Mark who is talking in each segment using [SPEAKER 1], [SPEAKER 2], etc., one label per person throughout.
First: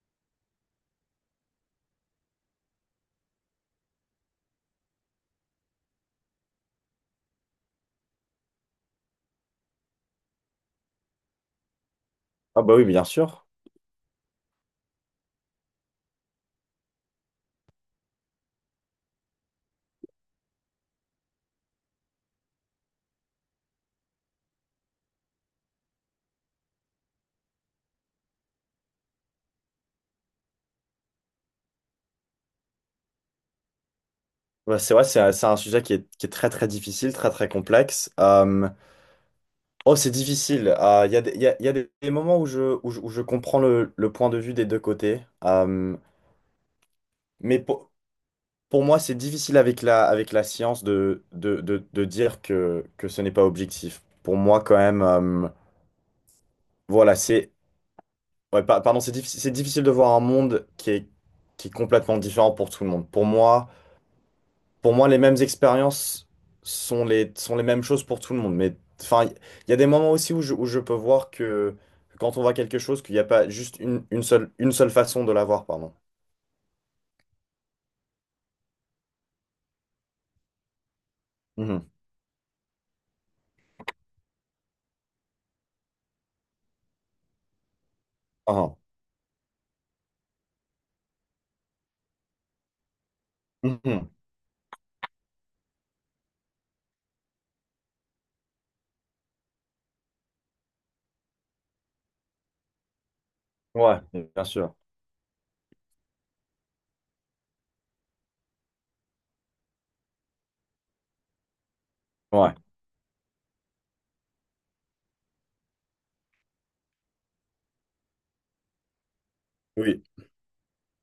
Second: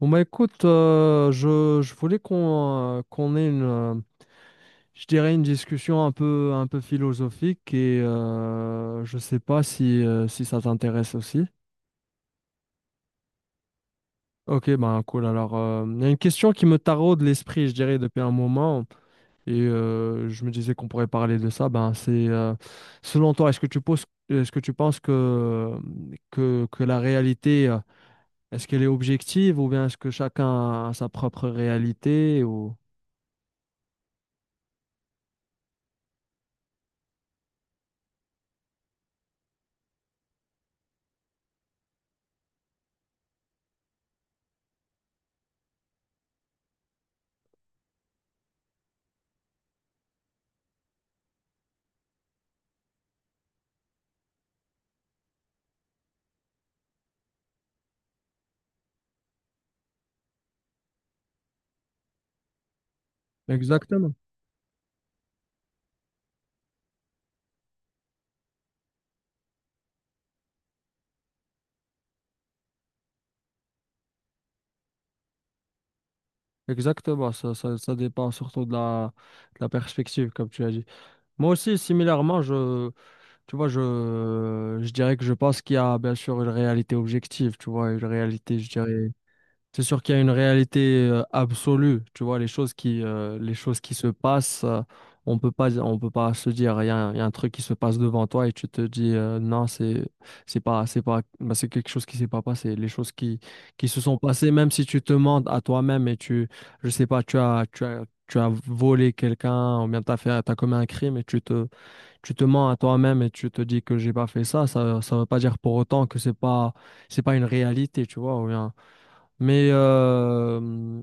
[SPEAKER 1] Bon bah écoute, je voulais qu'on qu'on ait je dirais une discussion un peu philosophique et je sais pas si, si ça t'intéresse aussi.
[SPEAKER 2] Ah bah oui, bien sûr.
[SPEAKER 1] Ok, ben cool. Alors, il y a une question qui me taraude l'esprit, je dirais, depuis un moment et je me disais qu'on pourrait parler de ça. Ben c'est, selon toi, est-ce que tu penses que la réalité, est-ce qu'elle est objective ou bien est-ce que chacun a sa propre réalité ou.
[SPEAKER 2] Ouais, c'est vrai, c'est un sujet qui est très très difficile, très très complexe. Oh, c'est difficile. Il y a il y a des moments où où je comprends le point de vue des deux côtés. Mais pour moi, c'est difficile avec avec la science de dire que ce n'est pas objectif. Pour moi, quand même, voilà, c'est... ouais, pardon, c'est difficile de voir un monde qui est complètement différent pour tout le monde.
[SPEAKER 1] Exactement.
[SPEAKER 2] Pour moi, les mêmes expériences sont sont les mêmes choses pour tout le monde. Mais enfin, il y a des moments aussi où où je peux voir que quand on voit quelque chose, qu'il n'y a pas juste une seule façon de la voir, pardon.
[SPEAKER 1] Exactement, ça dépend surtout de la perspective, comme tu as dit. Moi aussi,
[SPEAKER 2] Mhm.
[SPEAKER 1] similairement, tu vois, je dirais que je pense qu'il y a bien sûr une réalité objective, tu vois, une réalité, je
[SPEAKER 2] Ah,
[SPEAKER 1] dirais, c'est sûr qu'il y a une réalité absolue, tu vois, les choses qui se
[SPEAKER 2] mhm.
[SPEAKER 1] passent, on peut pas se dire, il y a un truc qui se passe devant toi et tu te dis, non, c'est pas, bah, c'est quelque chose qui s'est pas passé. Les choses qui se
[SPEAKER 2] Ouais,
[SPEAKER 1] sont
[SPEAKER 2] bien
[SPEAKER 1] passées, même
[SPEAKER 2] sûr.
[SPEAKER 1] si tu te mens à toi-même et tu, je sais pas, tu as volé quelqu'un ou bien t'as commis un crime et tu te
[SPEAKER 2] Ouais.
[SPEAKER 1] mens à toi-même et tu te dis que j'ai pas fait ça veut pas dire pour autant que c'est pas une réalité, tu vois, ou bien. Mais
[SPEAKER 2] Oui.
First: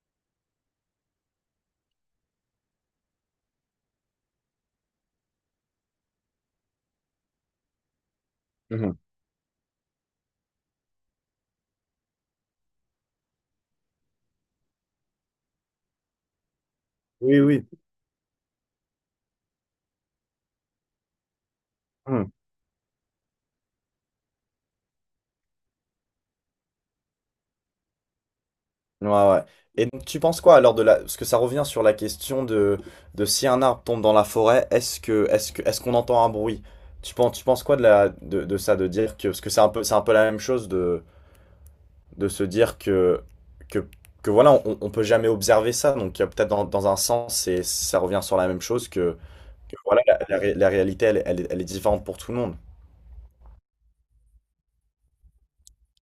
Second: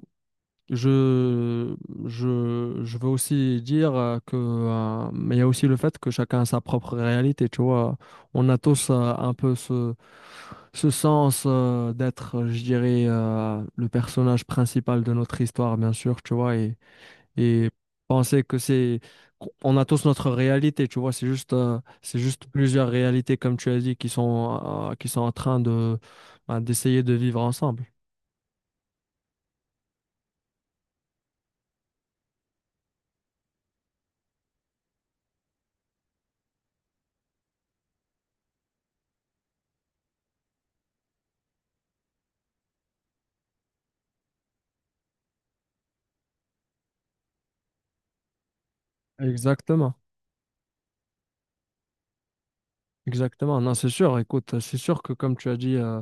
[SPEAKER 1] je, je veux aussi dire mais il y a aussi le fait que chacun a sa propre réalité, tu vois. On a tous
[SPEAKER 2] Mhm.
[SPEAKER 1] un peu ce sens d'être, je dirais, le personnage principal de notre histoire, bien sûr, tu vois, et,
[SPEAKER 2] Oui, oui.
[SPEAKER 1] et penser que c'est, on a tous notre réalité, tu vois, c'est
[SPEAKER 2] Mhm.
[SPEAKER 1] juste plusieurs réalités, comme tu as dit, qui sont en train de, bah, d'essayer de vivre ensemble.
[SPEAKER 2] Ouais, ouais. Et donc, tu penses quoi alors de la... Parce que ça revient sur la question de si un arbre tombe dans la forêt, est-ce qu'on entend un bruit? Tu penses quoi de de ça, de dire que... Parce que c'est un peu la même chose de se dire que, que voilà, on peut jamais observer ça. Donc, il y a peut-être dans un sens, c'est, ça revient sur la même chose que
[SPEAKER 1] Exactement.
[SPEAKER 2] voilà, la réalité, elle est différente pour tout le monde.
[SPEAKER 1] Exactement, non, c'est sûr. Écoute, c'est sûr que comme tu as dit,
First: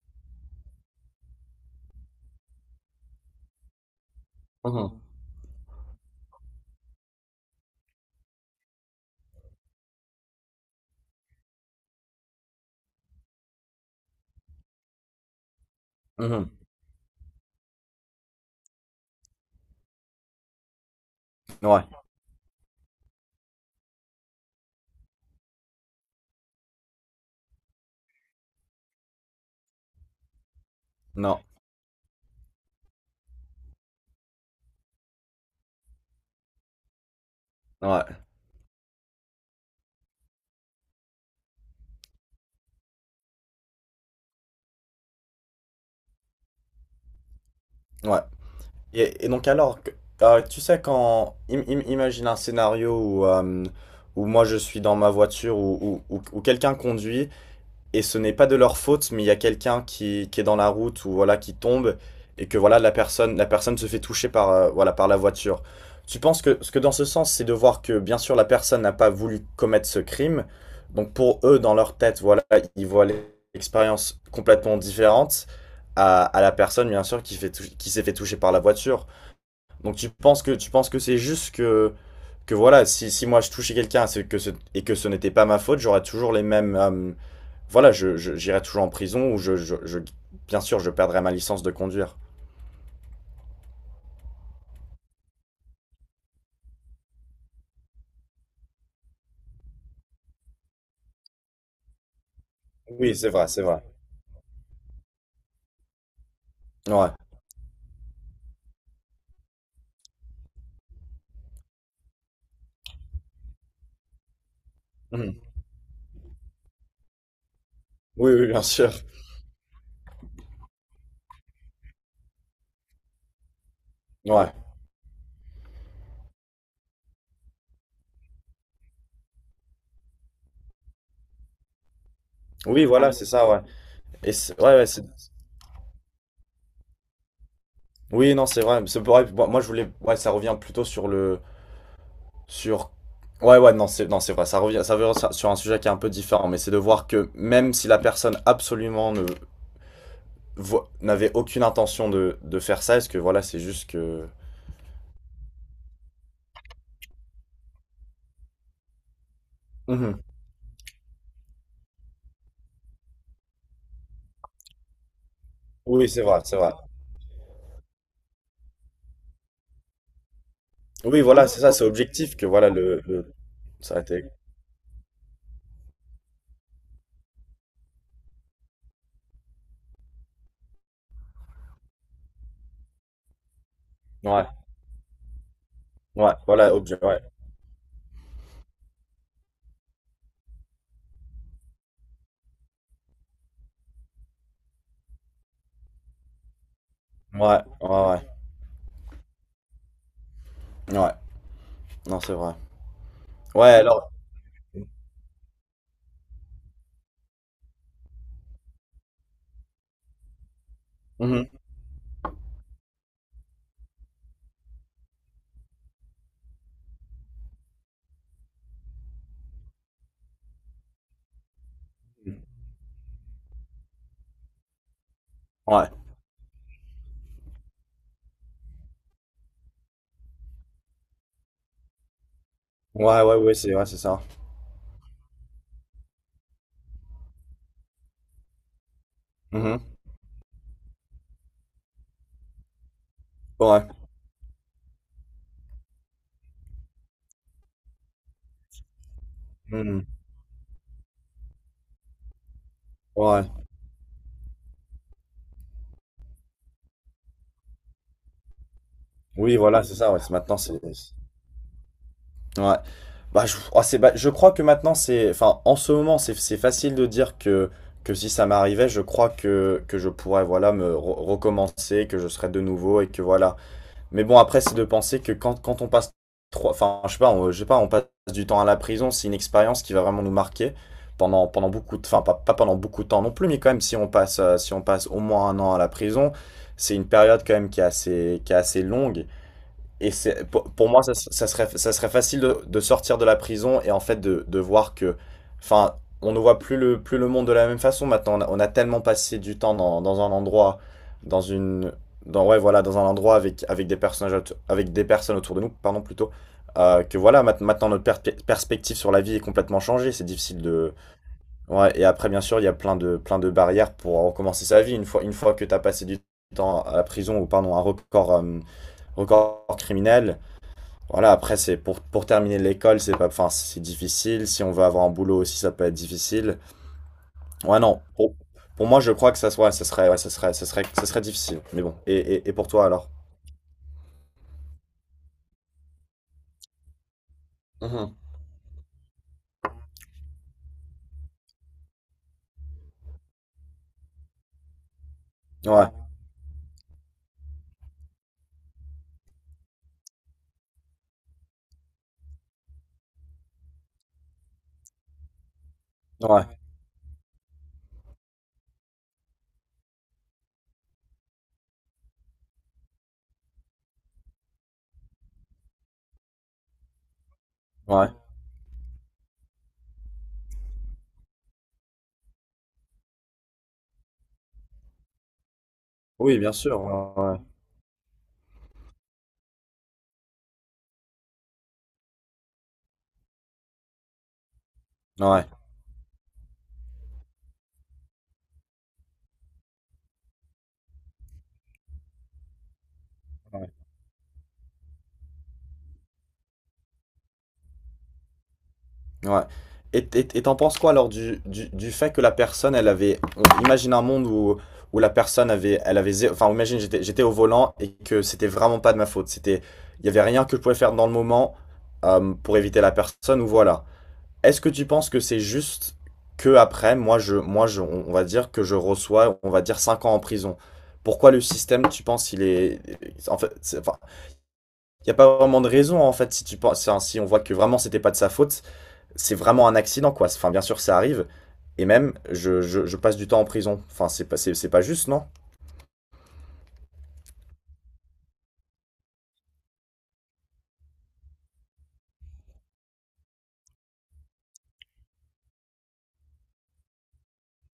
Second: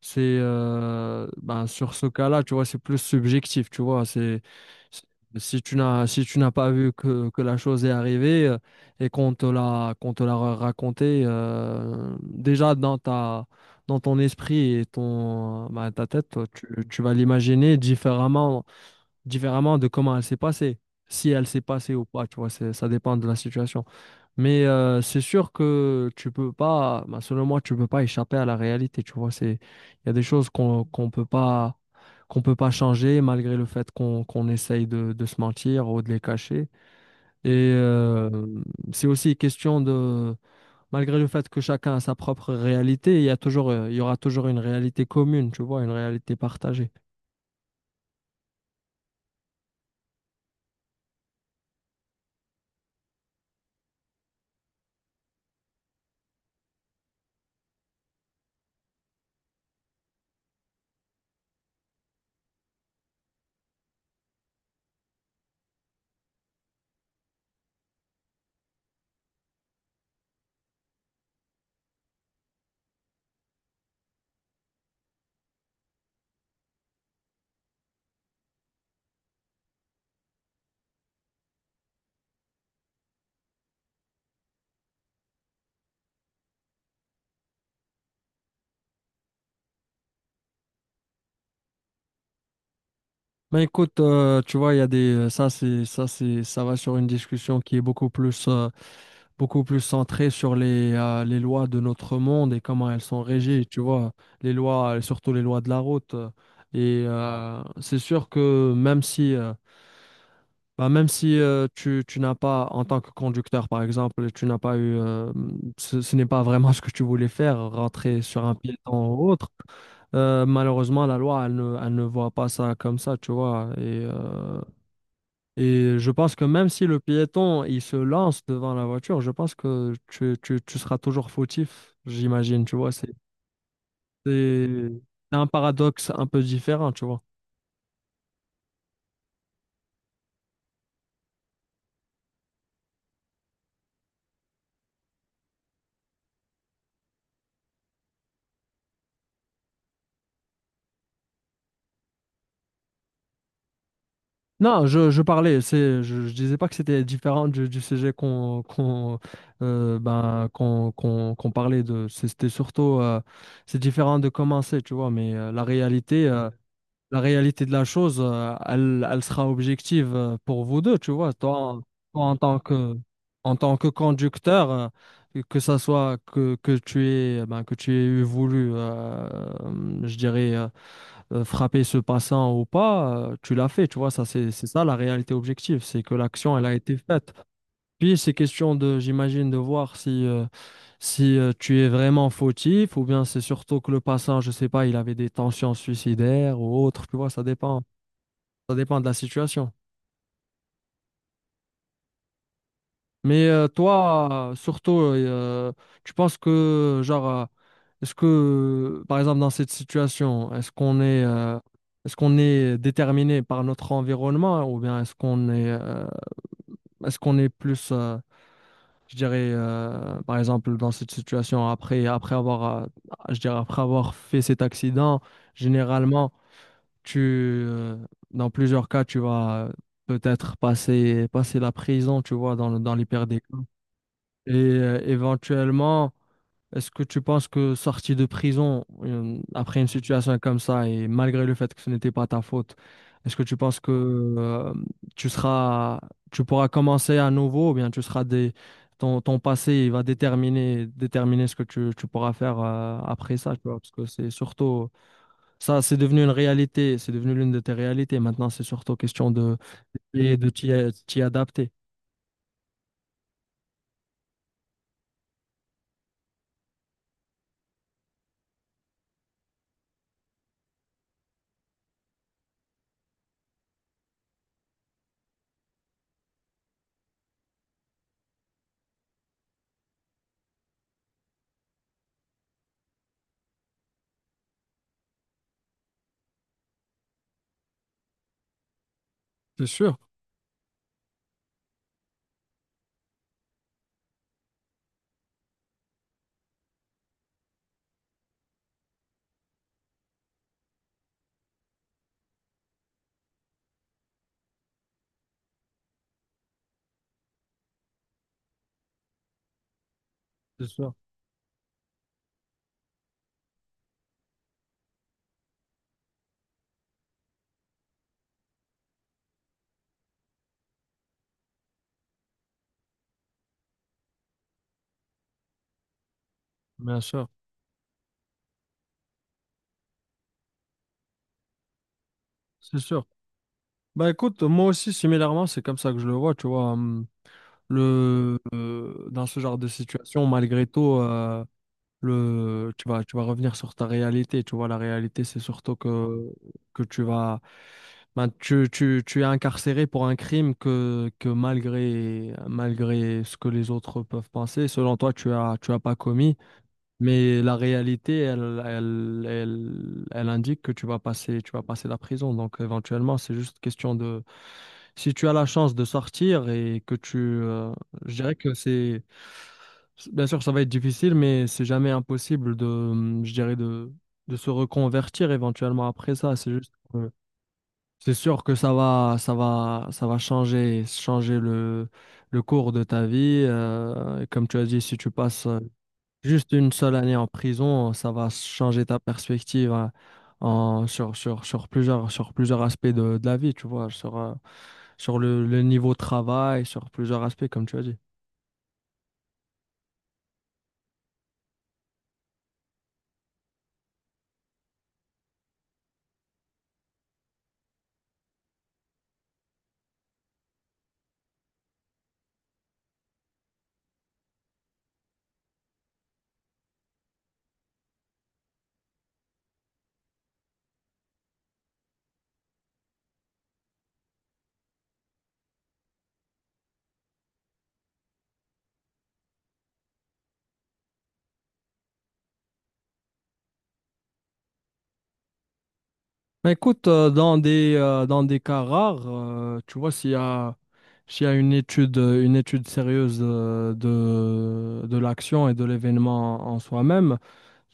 [SPEAKER 1] c'est ben, sur ce cas-là, tu vois, c'est plus subjectif, tu vois. C'est-
[SPEAKER 2] Mhm.
[SPEAKER 1] si tu n'as si tu n'as pas vu que la chose est arrivée et qu'on te l'a raconté déjà dans ton esprit et ton ben, ta tête, toi,
[SPEAKER 2] Mhm.
[SPEAKER 1] tu vas l'imaginer différemment de comment elle s'est passée, si elle s'est
[SPEAKER 2] Ouais,
[SPEAKER 1] passée ou pas, tu vois. C'est Ça dépend de la situation. Mais c'est sûr que tu peux pas, bah, selon moi, tu peux pas échapper à la réalité. Tu vois, c'est, il y a des choses
[SPEAKER 2] non,
[SPEAKER 1] qu'on peut pas changer malgré le fait qu'on essaye de se mentir ou de les cacher. Et
[SPEAKER 2] ouais,
[SPEAKER 1] c'est aussi question de, malgré le fait que chacun a sa propre réalité, il y aura toujours une réalité commune. Tu vois, une réalité partagée.
[SPEAKER 2] ouais. Et donc, alors, que- tu sais, quand. Imagine un scénario où, où moi je suis dans ma voiture ou où, où quelqu'un conduit et ce n'est pas de leur faute, mais il y a quelqu'un qui est dans la route ou voilà qui tombe et que voilà la personne se fait toucher par voilà par la voiture. Tu penses que ce que dans ce sens, c'est de voir que bien sûr la personne n'a pas voulu commettre ce crime, donc pour eux dans leur tête voilà ils voient l'expérience complètement différente à la personne bien sûr qui fait qui s'est fait toucher par la voiture. Donc tu penses que c'est juste que voilà si, si moi je touchais quelqu'un c'est que ce, et que ce n'était pas ma faute, j'aurais toujours les mêmes voilà, je, j'irai toujours en prison ou je- bien sûr, je perdrai ma licence de conduire.
[SPEAKER 1] Mais écoute, tu vois, il y a des, ça va sur une discussion qui est beaucoup plus centré sur les lois de notre monde et comment elles
[SPEAKER 2] Oui,
[SPEAKER 1] sont
[SPEAKER 2] c'est vrai, c'est
[SPEAKER 1] régies, tu
[SPEAKER 2] vrai.
[SPEAKER 1] vois, les lois, surtout les lois de la route. Et
[SPEAKER 2] Ouais.
[SPEAKER 1] c'est sûr que même si tu n'as pas, en tant que conducteur par exemple, tu n'as pas eu,
[SPEAKER 2] Mhm.
[SPEAKER 1] ce n'est pas vraiment ce que tu voulais faire, rentrer
[SPEAKER 2] Oui,
[SPEAKER 1] sur
[SPEAKER 2] oui,
[SPEAKER 1] un
[SPEAKER 2] bien sûr.
[SPEAKER 1] piéton ou autre, malheureusement, la loi, elle ne voit pas ça comme ça, tu vois. Et
[SPEAKER 2] Ouais.
[SPEAKER 1] euh, et je pense que même si le piéton, il se lance devant la voiture, je pense que tu seras toujours fautif, j'imagine, tu
[SPEAKER 2] Oui,
[SPEAKER 1] vois.
[SPEAKER 2] voilà, c'est ça, ouais. Et c'est- ouais, ouais,
[SPEAKER 1] C'est-
[SPEAKER 2] c'est-
[SPEAKER 1] c'est un paradoxe un peu différent, tu vois.
[SPEAKER 2] Oui, non, c'est vrai. C'est vrai. Moi, moi, je voulais. Ouais, ça revient plutôt sur le. Sur. Ouais, ouais, non, c'est non, c'est vrai. Ça revient sur un sujet qui est un peu différent, mais c'est de voir que même si la personne absolument ne n'avait aucune intention de faire ça, est-ce que voilà, c'est juste que.
[SPEAKER 1] Non, je parlais, je disais pas que c'était différent du sujet qu'on qu'on
[SPEAKER 2] Mhm.
[SPEAKER 1] ben, qu'on qu'on qu'on parlait de. C'était surtout, c'est différent de commencer, tu vois, mais
[SPEAKER 2] Oui, c'est vrai, c'est vrai.
[SPEAKER 1] la réalité de la chose, elle sera objective pour vous deux, tu
[SPEAKER 2] Oui,
[SPEAKER 1] vois.
[SPEAKER 2] voilà, c'est ça, c'est
[SPEAKER 1] Toi,
[SPEAKER 2] objectif que voilà le-
[SPEAKER 1] en tant que
[SPEAKER 2] ça a été.
[SPEAKER 1] conducteur, que tu aies, eh ben, que tu aies voulu, je dirais, frapper ce passant ou pas, tu l'as fait, tu vois. Ça,
[SPEAKER 2] Ouais,
[SPEAKER 1] c'est ça la réalité objective, c'est que
[SPEAKER 2] ouais,
[SPEAKER 1] l'action, elle a
[SPEAKER 2] voilà,
[SPEAKER 1] été
[SPEAKER 2] objet, ouais,
[SPEAKER 1] faite. Puis, c'est question de, j'imagine, de voir si tu es vraiment fautif ou bien c'est surtout que le passant, je sais pas, il avait des tensions suicidaires ou autre, tu vois, ça
[SPEAKER 2] ouais,
[SPEAKER 1] dépend.
[SPEAKER 2] ouais, ouais,
[SPEAKER 1] Ça dépend de la situation.
[SPEAKER 2] ouais, Ouais, non, c'est vrai.
[SPEAKER 1] Mais
[SPEAKER 2] Ouais, alors,
[SPEAKER 1] toi, surtout, tu penses que, genre, est-ce que, par exemple, dans cette situation,
[SPEAKER 2] mhm,
[SPEAKER 1] est-ce qu'on est déterminé par notre environnement ou bien est-ce qu'on est plus, je dirais, par exemple, dans cette situation, après avoir fait cet accident,
[SPEAKER 2] ouais,
[SPEAKER 1] généralement, tu, dans plusieurs cas, tu vas passer la prison, tu vois, dans
[SPEAKER 2] ouais,
[SPEAKER 1] l'hyper.
[SPEAKER 2] ouais, ouais, c'est ça.
[SPEAKER 1] Et éventuellement, est-ce que tu penses que sorti de prison
[SPEAKER 2] Mhm,
[SPEAKER 1] après une situation comme ça et malgré le fait que ce n'était pas ta faute, est-ce que tu penses
[SPEAKER 2] ouais,
[SPEAKER 1] que euh, tu seras, tu pourras commencer à nouveau ou bien ton passé il va
[SPEAKER 2] mhm,
[SPEAKER 1] déterminer ce que tu pourras faire après
[SPEAKER 2] ouais,
[SPEAKER 1] ça, tu vois, parce que c'est surtout ça, c'est devenu une réalité, c'est devenu l'une de tes réalités. Maintenant, c'est surtout question de
[SPEAKER 2] oui, voilà, c'est ça, ouais, c'est-
[SPEAKER 1] et de
[SPEAKER 2] maintenant, c'est. C'est-
[SPEAKER 1] t'y adapter.
[SPEAKER 2] Ouais, bah, je, oh, c'est, bah, je crois que maintenant, c'est. Enfin, en ce moment, c'est facile de dire que si ça m'arrivait, je crois que je pourrais, voilà, me recommencer, que je serais de nouveau et que voilà. Mais bon, après, c'est de penser que quand, quand on passe trois, enfin, je sais pas, on, je sais pas, on passe du temps à la prison, c'est une expérience qui va vraiment nous marquer pendant, pendant beaucoup de, enfin, pas, pas pendant beaucoup de temps non plus, mais quand même, si on passe, si on passe au moins un an à la prison, c'est une période quand même qui est assez longue
[SPEAKER 1] C'est sûr,
[SPEAKER 2] et c'est, pour moi, ça, ça serait facile de sortir de la prison et en fait de voir que, enfin, on ne voit plus plus le monde de la même façon maintenant. On a tellement passé du temps dans, dans un endroit, dans une, dans, ouais, voilà, dans un endroit avec, avec des personnages, avec des personnes autour de nous, pardon, plutôt, que voilà, maintenant notre perspective sur la vie est complètement changée. C'est difficile
[SPEAKER 1] c'est sûr,
[SPEAKER 2] de, ouais, et après, bien sûr, il y a plein de barrières pour recommencer sa vie une fois que tu as passé du temps à la prison ou, pardon, un record, record criminel. Voilà, après, c'est pour terminer l'école, c'est pas, enfin, c'est difficile. Si on veut avoir un boulot aussi, ça peut être difficile.
[SPEAKER 1] bien sûr,
[SPEAKER 2] Ouais, non. Pour moi, je crois que ça soit, ça serait, ouais, ça serait, ça serait, ça serait difficile. Mais bon. Et pour
[SPEAKER 1] c'est
[SPEAKER 2] toi
[SPEAKER 1] sûr.
[SPEAKER 2] alors?
[SPEAKER 1] Bah écoute, moi aussi, similairement, c'est comme ça que je le vois, tu vois.
[SPEAKER 2] Mhm.
[SPEAKER 1] Dans ce genre de situation, malgré tout, tu vas revenir sur ta réalité. Tu vois, la réalité, c'est surtout
[SPEAKER 2] Ouais,
[SPEAKER 1] que tu vas, ben, tu es incarcéré pour un crime que malgré ce que les autres peuvent penser, selon toi, tu as pas commis.
[SPEAKER 2] ouais,
[SPEAKER 1] Mais la réalité, elle indique que tu vas passer la prison. Donc éventuellement, c'est juste question de si tu as la chance de sortir et que tu...
[SPEAKER 2] ouais.
[SPEAKER 1] je dirais que c'est... Bien sûr, ça va être difficile, mais c'est jamais impossible je dirais, de se reconvertir éventuellement après ça.
[SPEAKER 2] Oui, bien sûr. Ouais,
[SPEAKER 1] C'est sûr que ça va changer le cours de ta vie. Et comme tu as dit, si tu
[SPEAKER 2] ouais.
[SPEAKER 1] passes juste une seule année en prison, ça va changer ta perspective hein, en, sur, sur, sur plusieurs aspects de la vie, tu
[SPEAKER 2] Ouais.
[SPEAKER 1] vois, le niveau de travail, sur plusieurs aspects, comme tu as dit.
[SPEAKER 2] Ouais. Et t'en penses quoi alors du fait que la personne, elle avait... on- Imagine un monde où, où la personne avait... Elle avait Enfin, imagine, j'étais, j'étais au volant et que c'était vraiment pas de ma faute. C'était, il y avait rien que je pouvais faire dans le moment pour éviter la personne ou voilà. Est-ce que tu penses que c'est juste que après, moi je, on va dire que je reçois, on va dire 5 ans en prison. Pourquoi le système, tu penses, il est... En fait, c'est- enfin, il n'y a pas vraiment de raison, en fait, si tu penses, si on voit que vraiment c'était pas de sa faute c'est vraiment un accident, quoi. Enfin, bien sûr, ça arrive. Et même, je passe du temps en prison. Enfin, c'est pas juste, non?
[SPEAKER 1] Mais écoute, dans des cas rares, tu vois, s'il y a une étude sérieuse de l'action et de l'événement en soi-même,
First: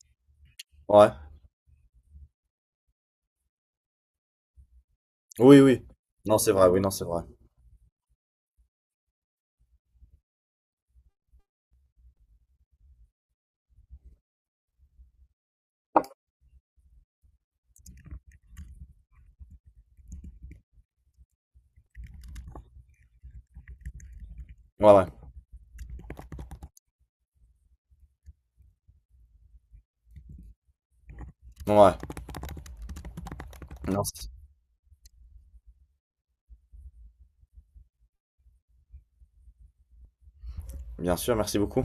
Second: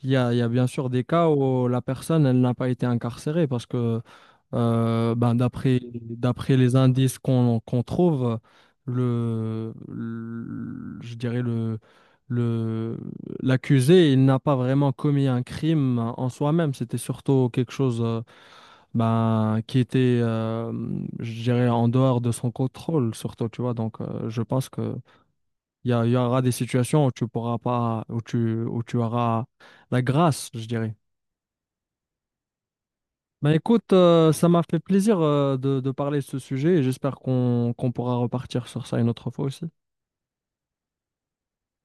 [SPEAKER 1] il y a bien sûr des
[SPEAKER 2] Ouais.
[SPEAKER 1] cas où la personne, elle n'a pas été incarcérée parce que
[SPEAKER 2] Oui, oui. Non, c'est
[SPEAKER 1] d'après
[SPEAKER 2] vrai,
[SPEAKER 1] les
[SPEAKER 2] oui, non, c'est
[SPEAKER 1] indices
[SPEAKER 2] vrai.
[SPEAKER 1] qu'on trouve, le- je dirais le, l'accusé, il n'a pas vraiment commis un crime en soi-même. C'était surtout quelque chose ben, qui était, je dirais, en dehors de son contrôle, surtout, tu vois. Donc, je pense
[SPEAKER 2] Ouais,
[SPEAKER 1] que
[SPEAKER 2] ouais.
[SPEAKER 1] il y aura des situations où tu pourras pas, où où tu auras la grâce, je dirais.
[SPEAKER 2] Ouais.
[SPEAKER 1] Ben écoute,
[SPEAKER 2] Non, c'est-
[SPEAKER 1] ça m'a fait plaisir de parler de ce sujet et j'espère qu'on pourra repartir sur ça une autre fois aussi.
[SPEAKER 2] bien sûr, merci beaucoup.